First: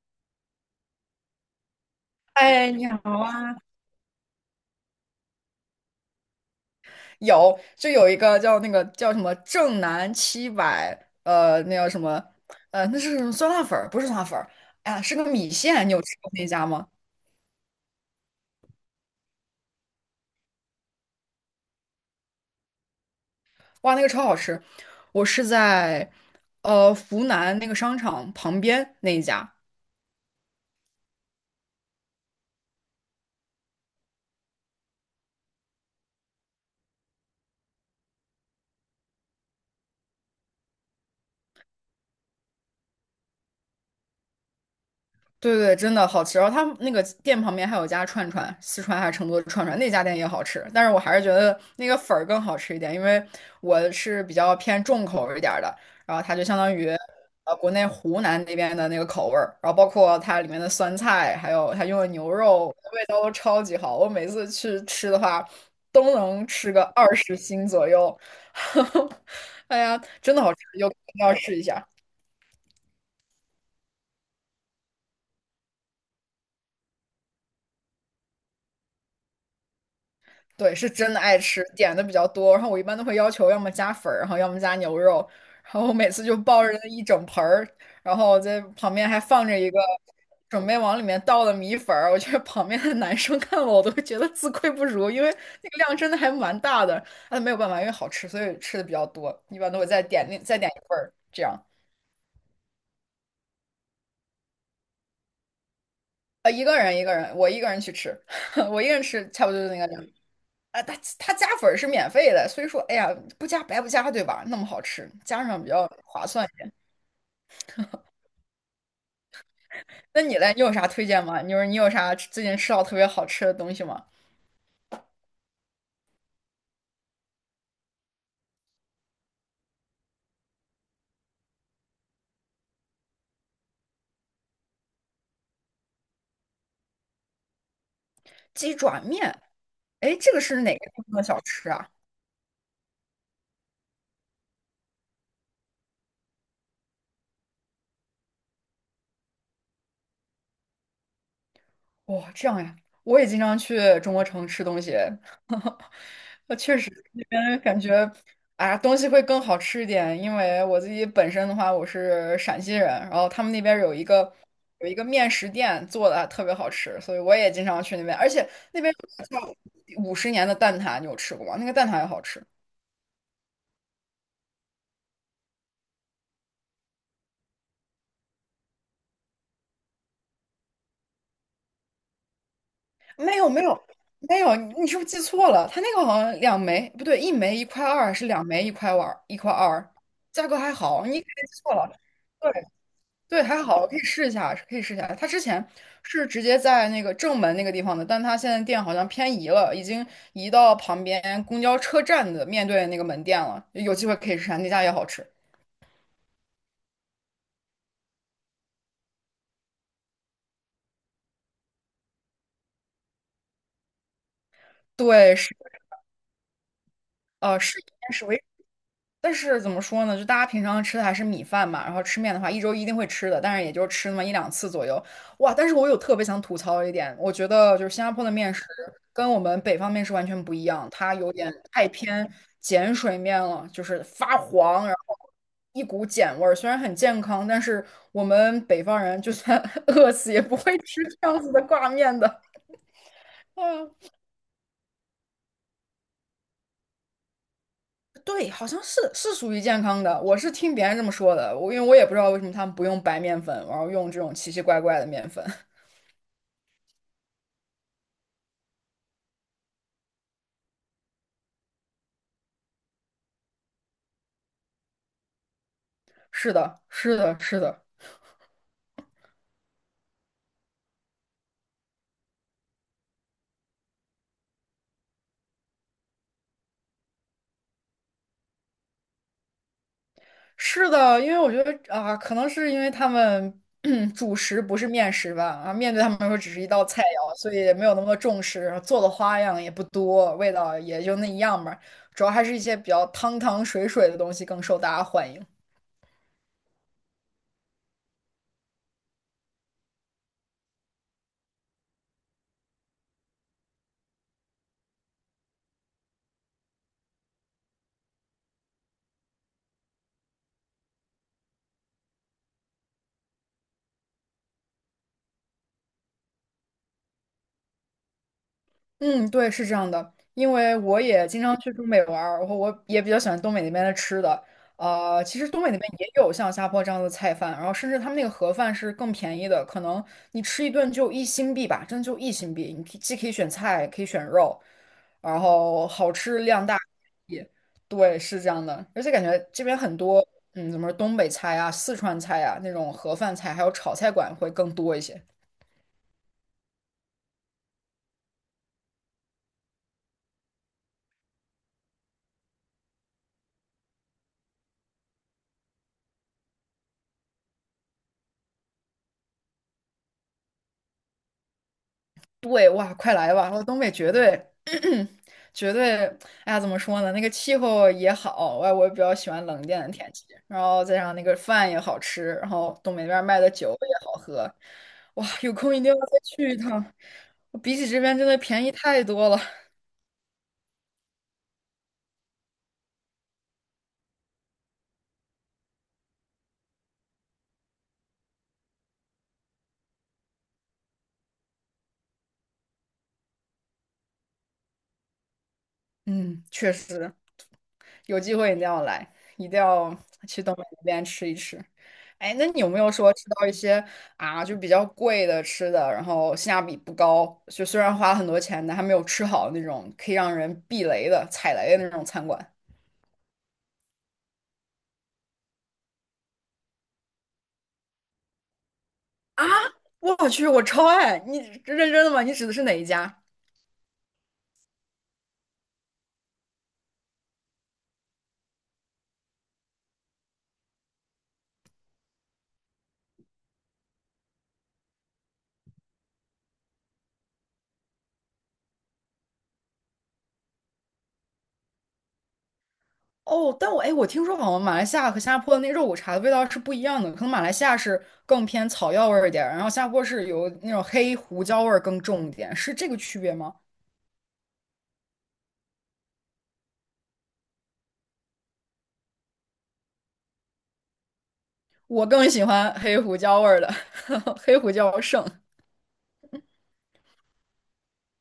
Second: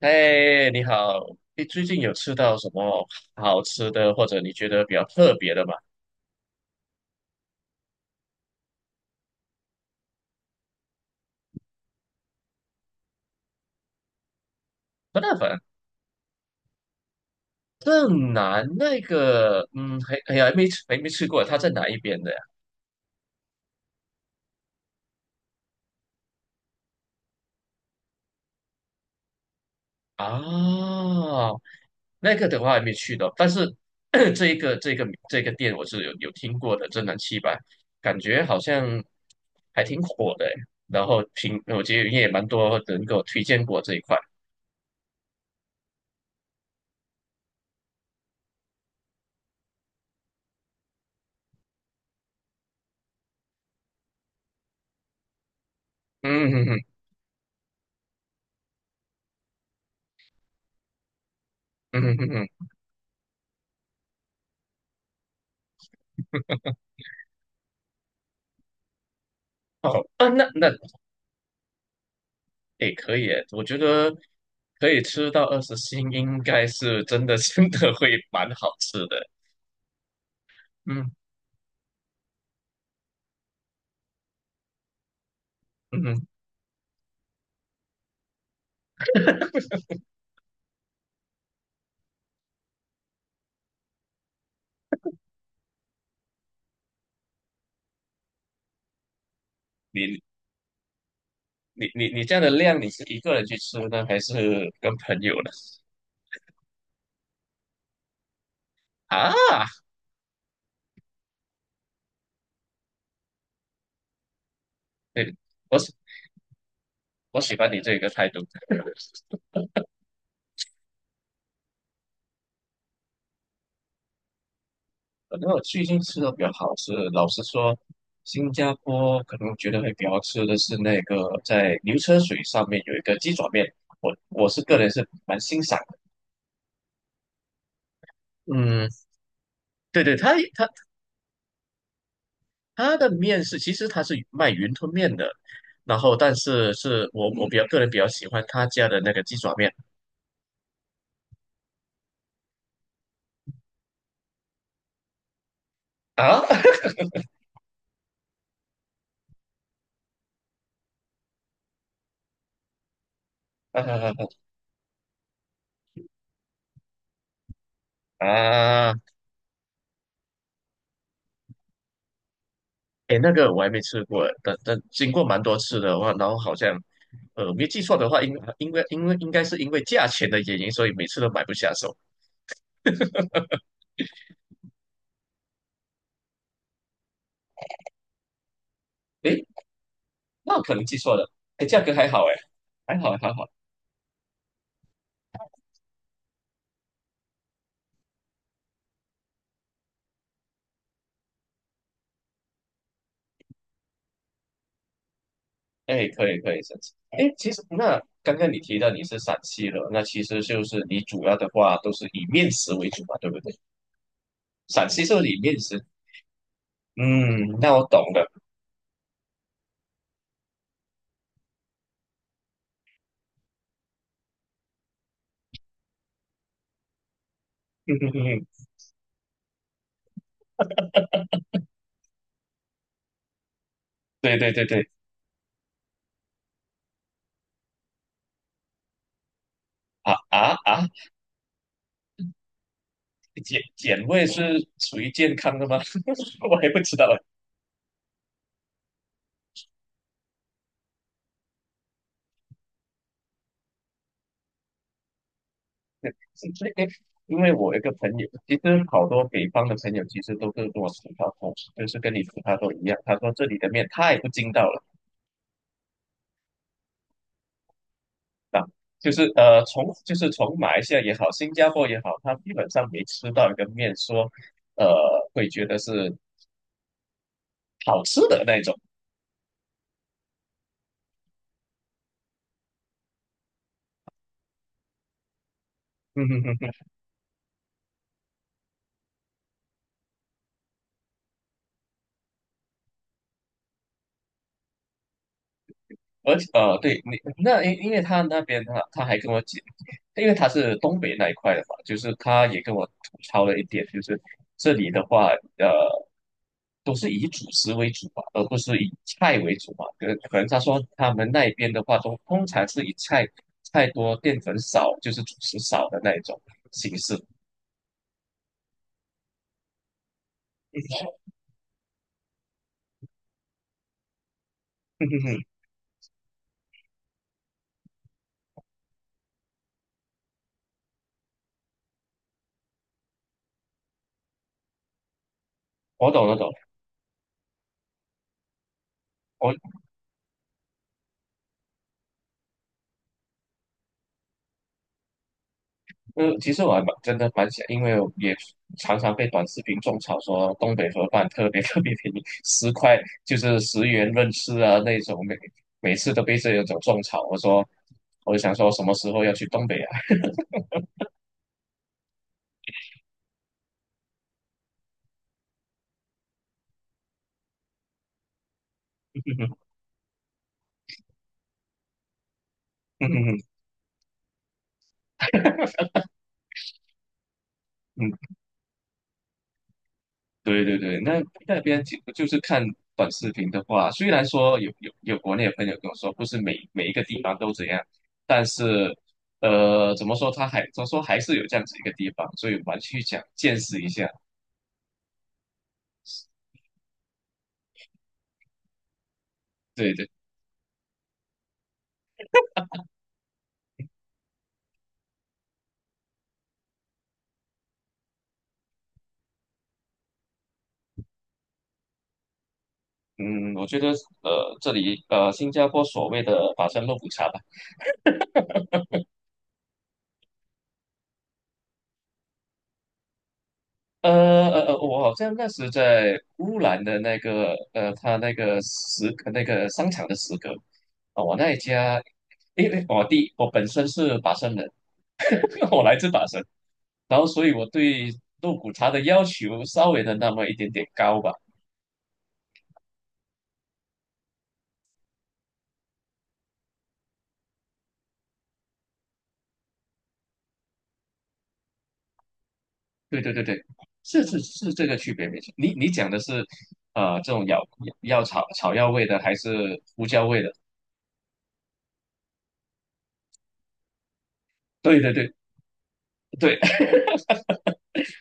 哎，你好，你最近有吃到什哎，你好么啊！好吃的，或者你觉得比较特别的吗？有，就有一个叫那个叫什么正南七百，那叫什么，那是什么酸辣粉儿？不是酸辣粉儿，哎呀，是不个大米粉线。你有吃过那家吗？正南那个，嗯，还哎呀，还没吃，还没吃过，他在哪一边的呀？哇，那个超好吃！我是在湖南那个商场旁边那一家，啊，那个的话还没去到，但是 这一个这个这个店我是有听过的，正南七百，感觉好像还挺火的诶，然后挺，我觉得也蛮多人给我推荐过这一块，对对，真的好吃。然后他们那个店旁边还有家串串，四川还是成都的串串，那家店也好吃。但是我还是觉得那个粉儿更好吃一点，因为我是比较偏重口味一点儿的。然后它就嗯相哼当哼，于国内湖南那边的那个口味儿，然后包括它里面的酸菜，还有它用嗯的哼哼牛肉，哼。味道都超级好。我每次去吃的话，都能吃个20斤左右。哎呀，哦，啊，真的那好吃，那有空一定要试一下。诶，可以耶，我觉得可以吃到二十星，应该是真的 真的会蛮好吃的。对，是真的嗯爱吃，点的比较多。然后我一般都会要求要么加粉儿，然后要么加牛肉。然后我嗯每次哼就抱着那一整盆儿，然后在旁边还放着一个准备往里面倒的米粉儿。我觉得旁边的男生看我，我都会觉得自愧不如，因为那个量真的还蛮大的。但没有办法，因为好吃，所以吃的比较多。一般都会再你点另再点一份儿，这样。你这样的量，你是一个人去吃呢，还是跟朋友呢？一个人一个人，我一个人去吃，我一个人吃啊，差不多就那个量。啊，它加粉儿是免费的，所以说，哎呀，不加白不加，对吧？那么好吃，对，加上比我较喜划算一点。我喜欢你这个态度。那你嘞，你有啥推荐吗？你说你有啥最近吃到特别好吃的东西吗？可能我最近吃的比较好吃的老实说，新加坡可能我觉得会比较好吃的是那个在牛车水上面有一个鸡爪面，我是个人是蛮欣赏的。鸡嗯，爪面，对对，哎，这他个是他。哪个地方的小吃啊？它的面是，其实它是卖云吞面的，然后但是是我比较个人比较喜欢他家的那个鸡爪面哇，这样呀，我也经常去中国城吃东西，啊 确实 那边感觉，啊，东西会更好吃一点，因为我自己本身的话，我是陕西人，然后他们那边有一啊个有一个面食店做的特别好吃，所以我也经常去那边，而且那边啊，有个叫五十年的蛋挞，你有吃过吗？那个蛋挞也好吃。哎，那个我还没吃过，但但经过蛮多次的话，然后好像没记错的话，应该因为应该是因为价钱的原因，所以每次都买不下手。没有没有没有，你是不是记错了？它那个好像两枚，不对，一枚一块二，是两枚一块二，哎，一块二，价那格我还可能记好，错你可了，能记哎，错价格了。还好哎，对还好还对，好，还好，可以试一下，可以试一下。它之前是直接在那个正门那个地方的，但它现在店好像偏移了，已经移到旁边公交车站的面对那个门店了。有机会可以试试，那家也好吃。哎，可以可以，甚至哎，其实那刚刚你提到你是陕西的，那其实就是你主要的话都是以面食为主嘛，对不对？陕西这对，里是面食，嗯，呃，那是我懂了。但是怎么说呢？就大家平常吃的还是米饭嘛，然后吃面的话，一周一定会吃的，但是也就吃那么一两次左右。哇！但是我有特别想吐槽一点，我觉得就是新加坡的面食 跟我们北方面食完全不一样，它有点太偏碱水面了，就是对发对对黄，对，然后一股碱味儿。虽然很健康，但是我们北方人就算 饿啊死也不啊会啊，吃这样子的挂面的。碱碱嗯。味是属于健康的吗？我也不知道，对，好像是是属于健康的。我是听别人这么说的，我因为我也不知道为什么他们不用白面粉，然后用这种奇奇怪怪的面粉。是这个因为我有一个朋友，其实好多北方的朋友其实都是跟我吐槽同，就是跟你吐槽都一样。他说这里的面太不筋道了 是的，是的，是的，啊，就是从马来西亚也好，新加坡也好，他基本上没吃到一个面说，呃，会觉得是好吃的那种。是的。因为我觉得啊、可能是因为他们 主食不是面食吧，啊，面对他们来说只是一 道菜肴，所以也没有那么多重视，然后做的花样也不多，味道也就那一样吧。主要还是一些比较汤汤水水的东西更受大家欢迎。而且对你那因为他那边他还跟我讲，因为他是东北那一块的嘛，就是他也跟我吐槽了一点，就是这里的话，呃，都是以主食为主嘛，而不是以菜为主嘛。可能他说他们那边的话，都通常是菜多、淀粉少，就是主食少的那一种形式。嗯，对，是这样的，因为我也经常去东北玩儿，然后我也比较喜欢东北那边的吃的。其实 东北那边也有像下坡这样的菜饭，然后甚至他们那个盒饭是更便宜的，可能你吃一顿就一新币吧，真的就一新币。你可以既可以选菜，可以选肉，然后我好懂，我吃懂，量大。也对，是这样的，而且感觉我这边很多，嗯，怎么说东北菜啊、四川菜啊那种盒饭菜，还有炒菜馆会更多一些。嗯，其实我还蛮真的蛮想，因为我也常常被短视频种草说东北盒饭特别 特别便宜，十块就是十元论吃啊那种，每次都被这种种草。我说，我就想说什么时候要去东北啊？对，哇，快来吧！我东北绝对，绝对，哎呀，怎么说呢？那个气候也好，我也比较喜欢冷一 点的天气，然后再上那个饭也好吃，然后东北那嗯边卖嗯的酒也好喝，哇，有空一定要再去一趟，比起这嗯，边真的便宜太多了。对对对，那那边就就是看短视频的话，虽然说有国内的朋友跟我说，不是每一个地方都这样，但是怎么说，他说还是有这样子一个地方，所以我们去想见识一下。嗯，确实。有机会一定要来，一定对要对。去东北那边吃一吃。哎，那你有没有说吃到一些啊，就比较贵的吃的，然后性价比不高，就虽然花了很多钱，但还没有吃好那种可以让人避雷的、踩雷的那种餐馆？嗯，我觉得这里新加坡所谓的法餐肉骨茶吧，我去，我超爱！你认真的吗？你指的是哪一家？我好像那时在乌兰的那个他那个食那个商场的食阁，啊、我那一家，因为我本身是法生人，我来自法生，然后所以我对肉骨茶的要求稍微的那么一点点高吧，哦，但我哎，我听说好像马来西亚和新加坡的那肉骨茶的味道是不一样的，可能马来西亚是更偏草药味儿一点儿，然后新加坡是有那种黑胡椒味儿更重一点，是这个区对对别对吗？对，是这个区别没错，你讲的是这种药草草药味的还是胡椒味的？我更喜欢黑胡椒味儿的，黑胡椒对对胜。对。对，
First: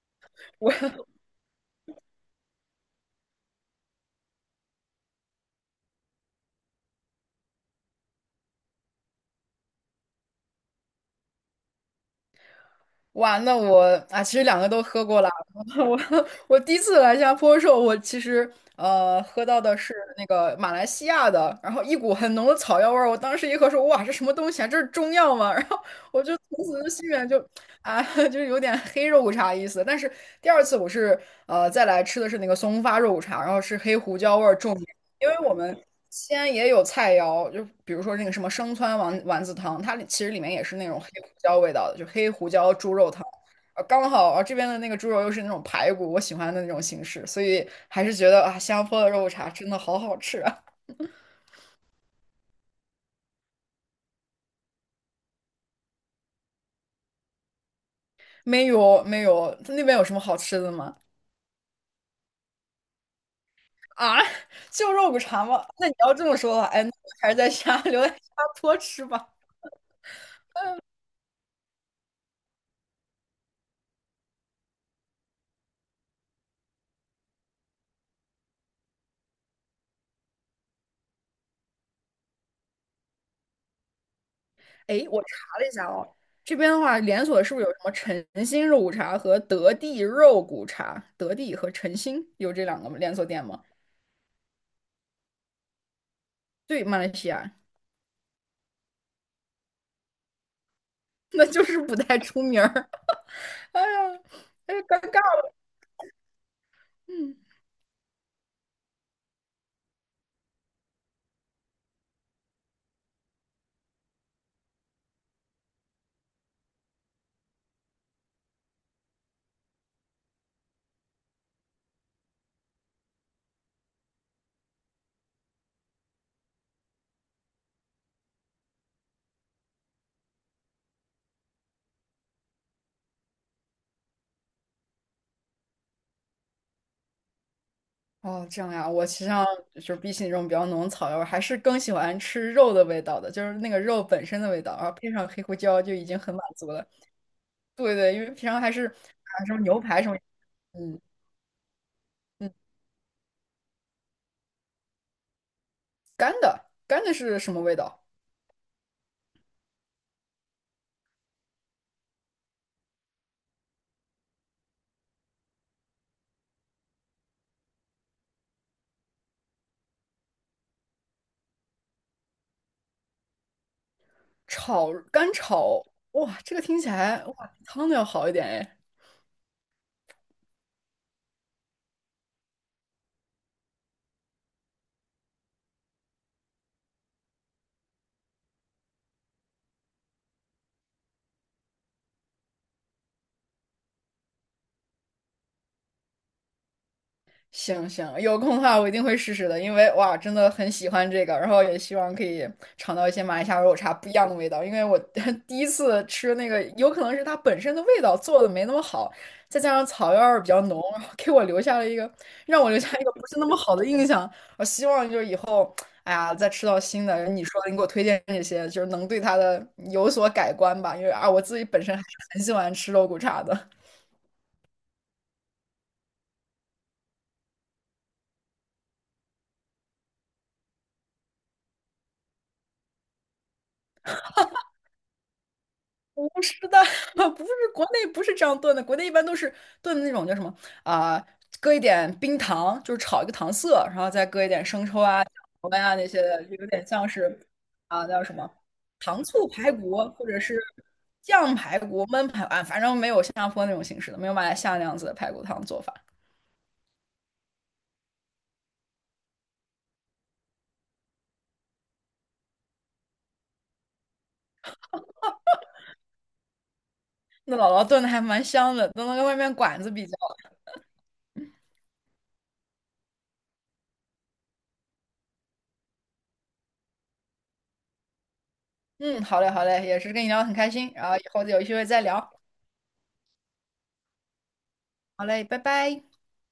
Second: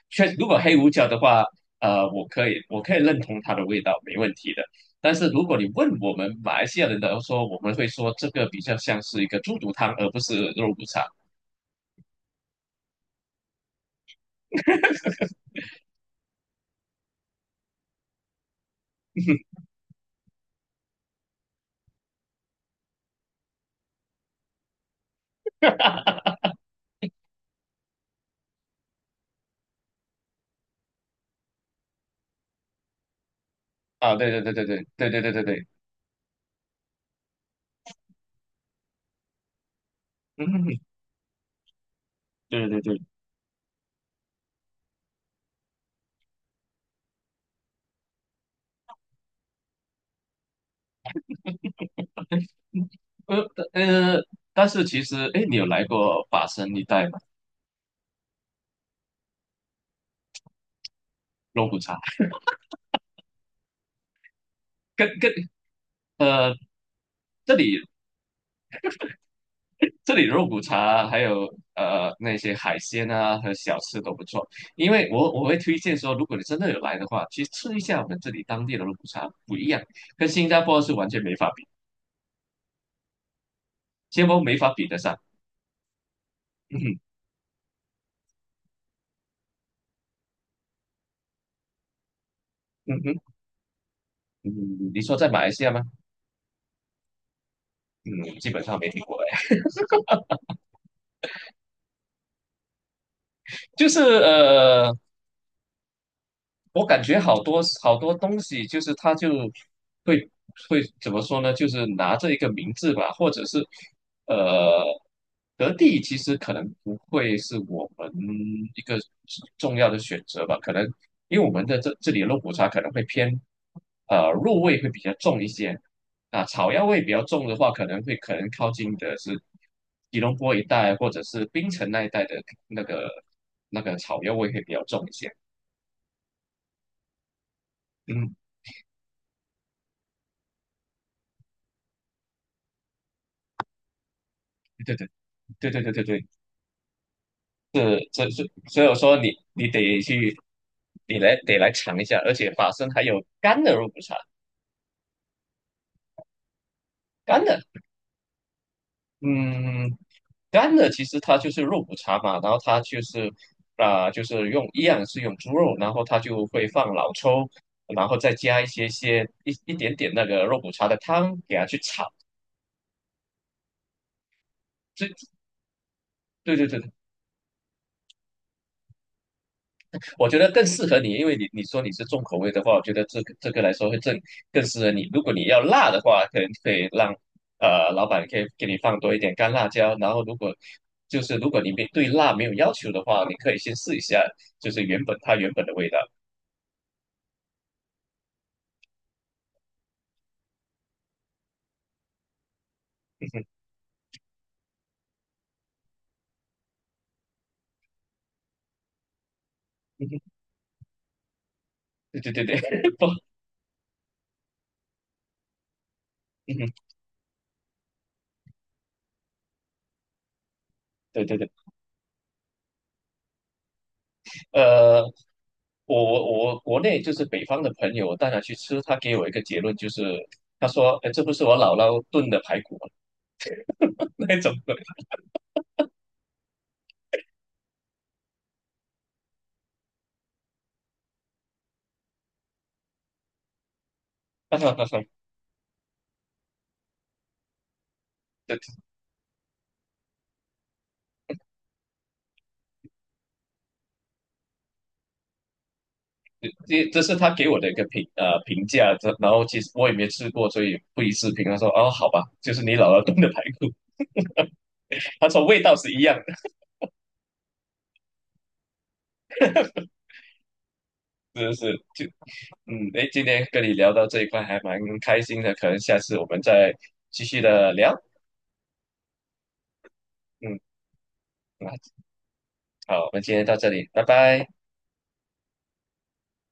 如果黑胡我椒的话，我可以认同它的味道，没问题的。但是如果你问我们马来西亚人的说，我们会说这个比较像是一个猪肚汤，而不是肉骨茶。完了，那我啊，其实两个都喝过了。我我第一次来新加坡的时候，我其实喝到的是那个马来西亚的，然后一股很浓的草药味儿。我当时一喝说，哇，这什么东西啊？这是中药吗？然后我就 从此就心里面就啊，就是有点黑肉骨茶意思。但是第二次我是再来吃的是那个松花肉骨茶，然后是黑啊，胡对椒对味对儿对对重。对对因对为对我对，们西安也有菜肴，就比如说那个什么生汆丸丸子汤，其实里面也是嗯，那种黑胡椒味道的，就黑胡对椒对猪对，肉汤。刚好啊这边的那个猪肉又是那种排骨，我喜欢的那种形式，所以还是觉得啊，新加坡的肉骨茶真的好好吃啊。呃呃，但是其实，哎，你有来过法生一带吗？没有没有，那边有什么好吃的吗？肉骨茶啊，就肉跟骨跟茶吗？那你要这么呃，说的话，哎，那我还是在这家里留在新加坡吃吧。这里肉骨茶啊还有那些海鲜啊和小吃都不错，因为我会推荐说，如果你真的有来的话，去吃一下我们这里当地的肉骨茶，不一样，跟新加坡是完全没法比，新加坡没法比得哎，上。我查了一下哦，这边的话，连锁是不是有什么晨兴肉骨茶和德地肉骨茶？德地和晨兴有这两个嗯哼嗯连哼，锁店吗？嗯，你说在马来西亚吗？对，马来西亚，嗯，基本上没听过哎，那就是不太出名儿。哎就是呀，哎呀，呃，尴尬了。我感觉嗯，好多好多东西，就是他就会会怎么说呢？就是拿着一个名字吧，或者是呃，德地其实可能不会是我们一个重要的选择吧，可能因为我们的这里的肉骨茶可能会偏肉味会比较重一些，啊，草药味比较重的话，可能靠近的是吉隆坡一带或者是槟城那一带的那个那个草药味会比较重一些。嗯，哦，这样呀，我其实上就是比起那种比较浓的草药味儿还是更喜欢吃肉的味道的，就是那个肉本身的味道，然后对对对。配上黑胡对椒对就已对经对很满足了。对对，对，因这为这是，平常还所是以我说你啊什么你牛得排什么，去，嗯得来尝一下，而且嗯，法式还有干的肉骨茶，干的干的是干什么的，味道？嗯，干的其实它就是肉骨茶嘛，然后它就是啊、就是用一样是用猪肉，然后它就会放老抽，然后再加一些一点点那个肉骨茶的汤给它去炒，炒这干炒，哇，对这个对对听起来哇，比汤的要好一点哎。我觉得更适合你，因为你说你是重口味的话，我觉得这个来说会更适合你。如果你要辣的话，可能可以让呃老板可以给你放多一点干辣椒。然后如果就是如果你没对辣没有要求的话，你可以先试一下，就是原本的味道。行行，有空的话我一定会试试的，因为哇，真的很喜欢这个，然后也希望可以尝到一些马来西 亚肉茶不一样的味道，因为我 第一次吃那个，有可能是它本身的味道做的没那么好，再加上草药味儿比较浓，然后给我留下了一个对对对对，让我留下 一不，个不是那么好的印象。我希望就是以后，哎呀，再吃到 新的，你说的你给我推荐这些，就是能对它的有所改观吧，因为对啊，对我对，自己本身还是很喜欢吃肉骨茶的。呃，我国内就是北方的朋友，我带他去吃，他给我一个结论就是，他说，哎，这不是我姥姥炖的排骨吗？那种的，不是的，不是国内不是这样炖的，国内一般都是炖的那种叫什么啊、搁一点冰糖，就是炒一个糖色，然后再搁一点生抽啊、酱油啊那些的，就有点像是啊、叫什么对 糖醋排骨或者是酱排骨、焖排骨啊，反正没有新加坡那种形式的，没有马来西亚那样子的排骨汤做法。这这是他给我的一个评价，这然后其实我也没吃过，所以不予置评。他说哦，好吧，就是你姥姥炖的排骨，他说味道是一样的，那姥姥炖的还蛮香的，都能跟外面馆子比较。是不是？就嗯，哎，今天跟你聊到这一块还蛮开心的，可能下次我们再继续的聊。嗯，好嘞，好嘞，也是跟你聊得很嗯，开心，然后以后有那机会再聊。好，我们今天到这里，拜拜。好嘞，拜拜。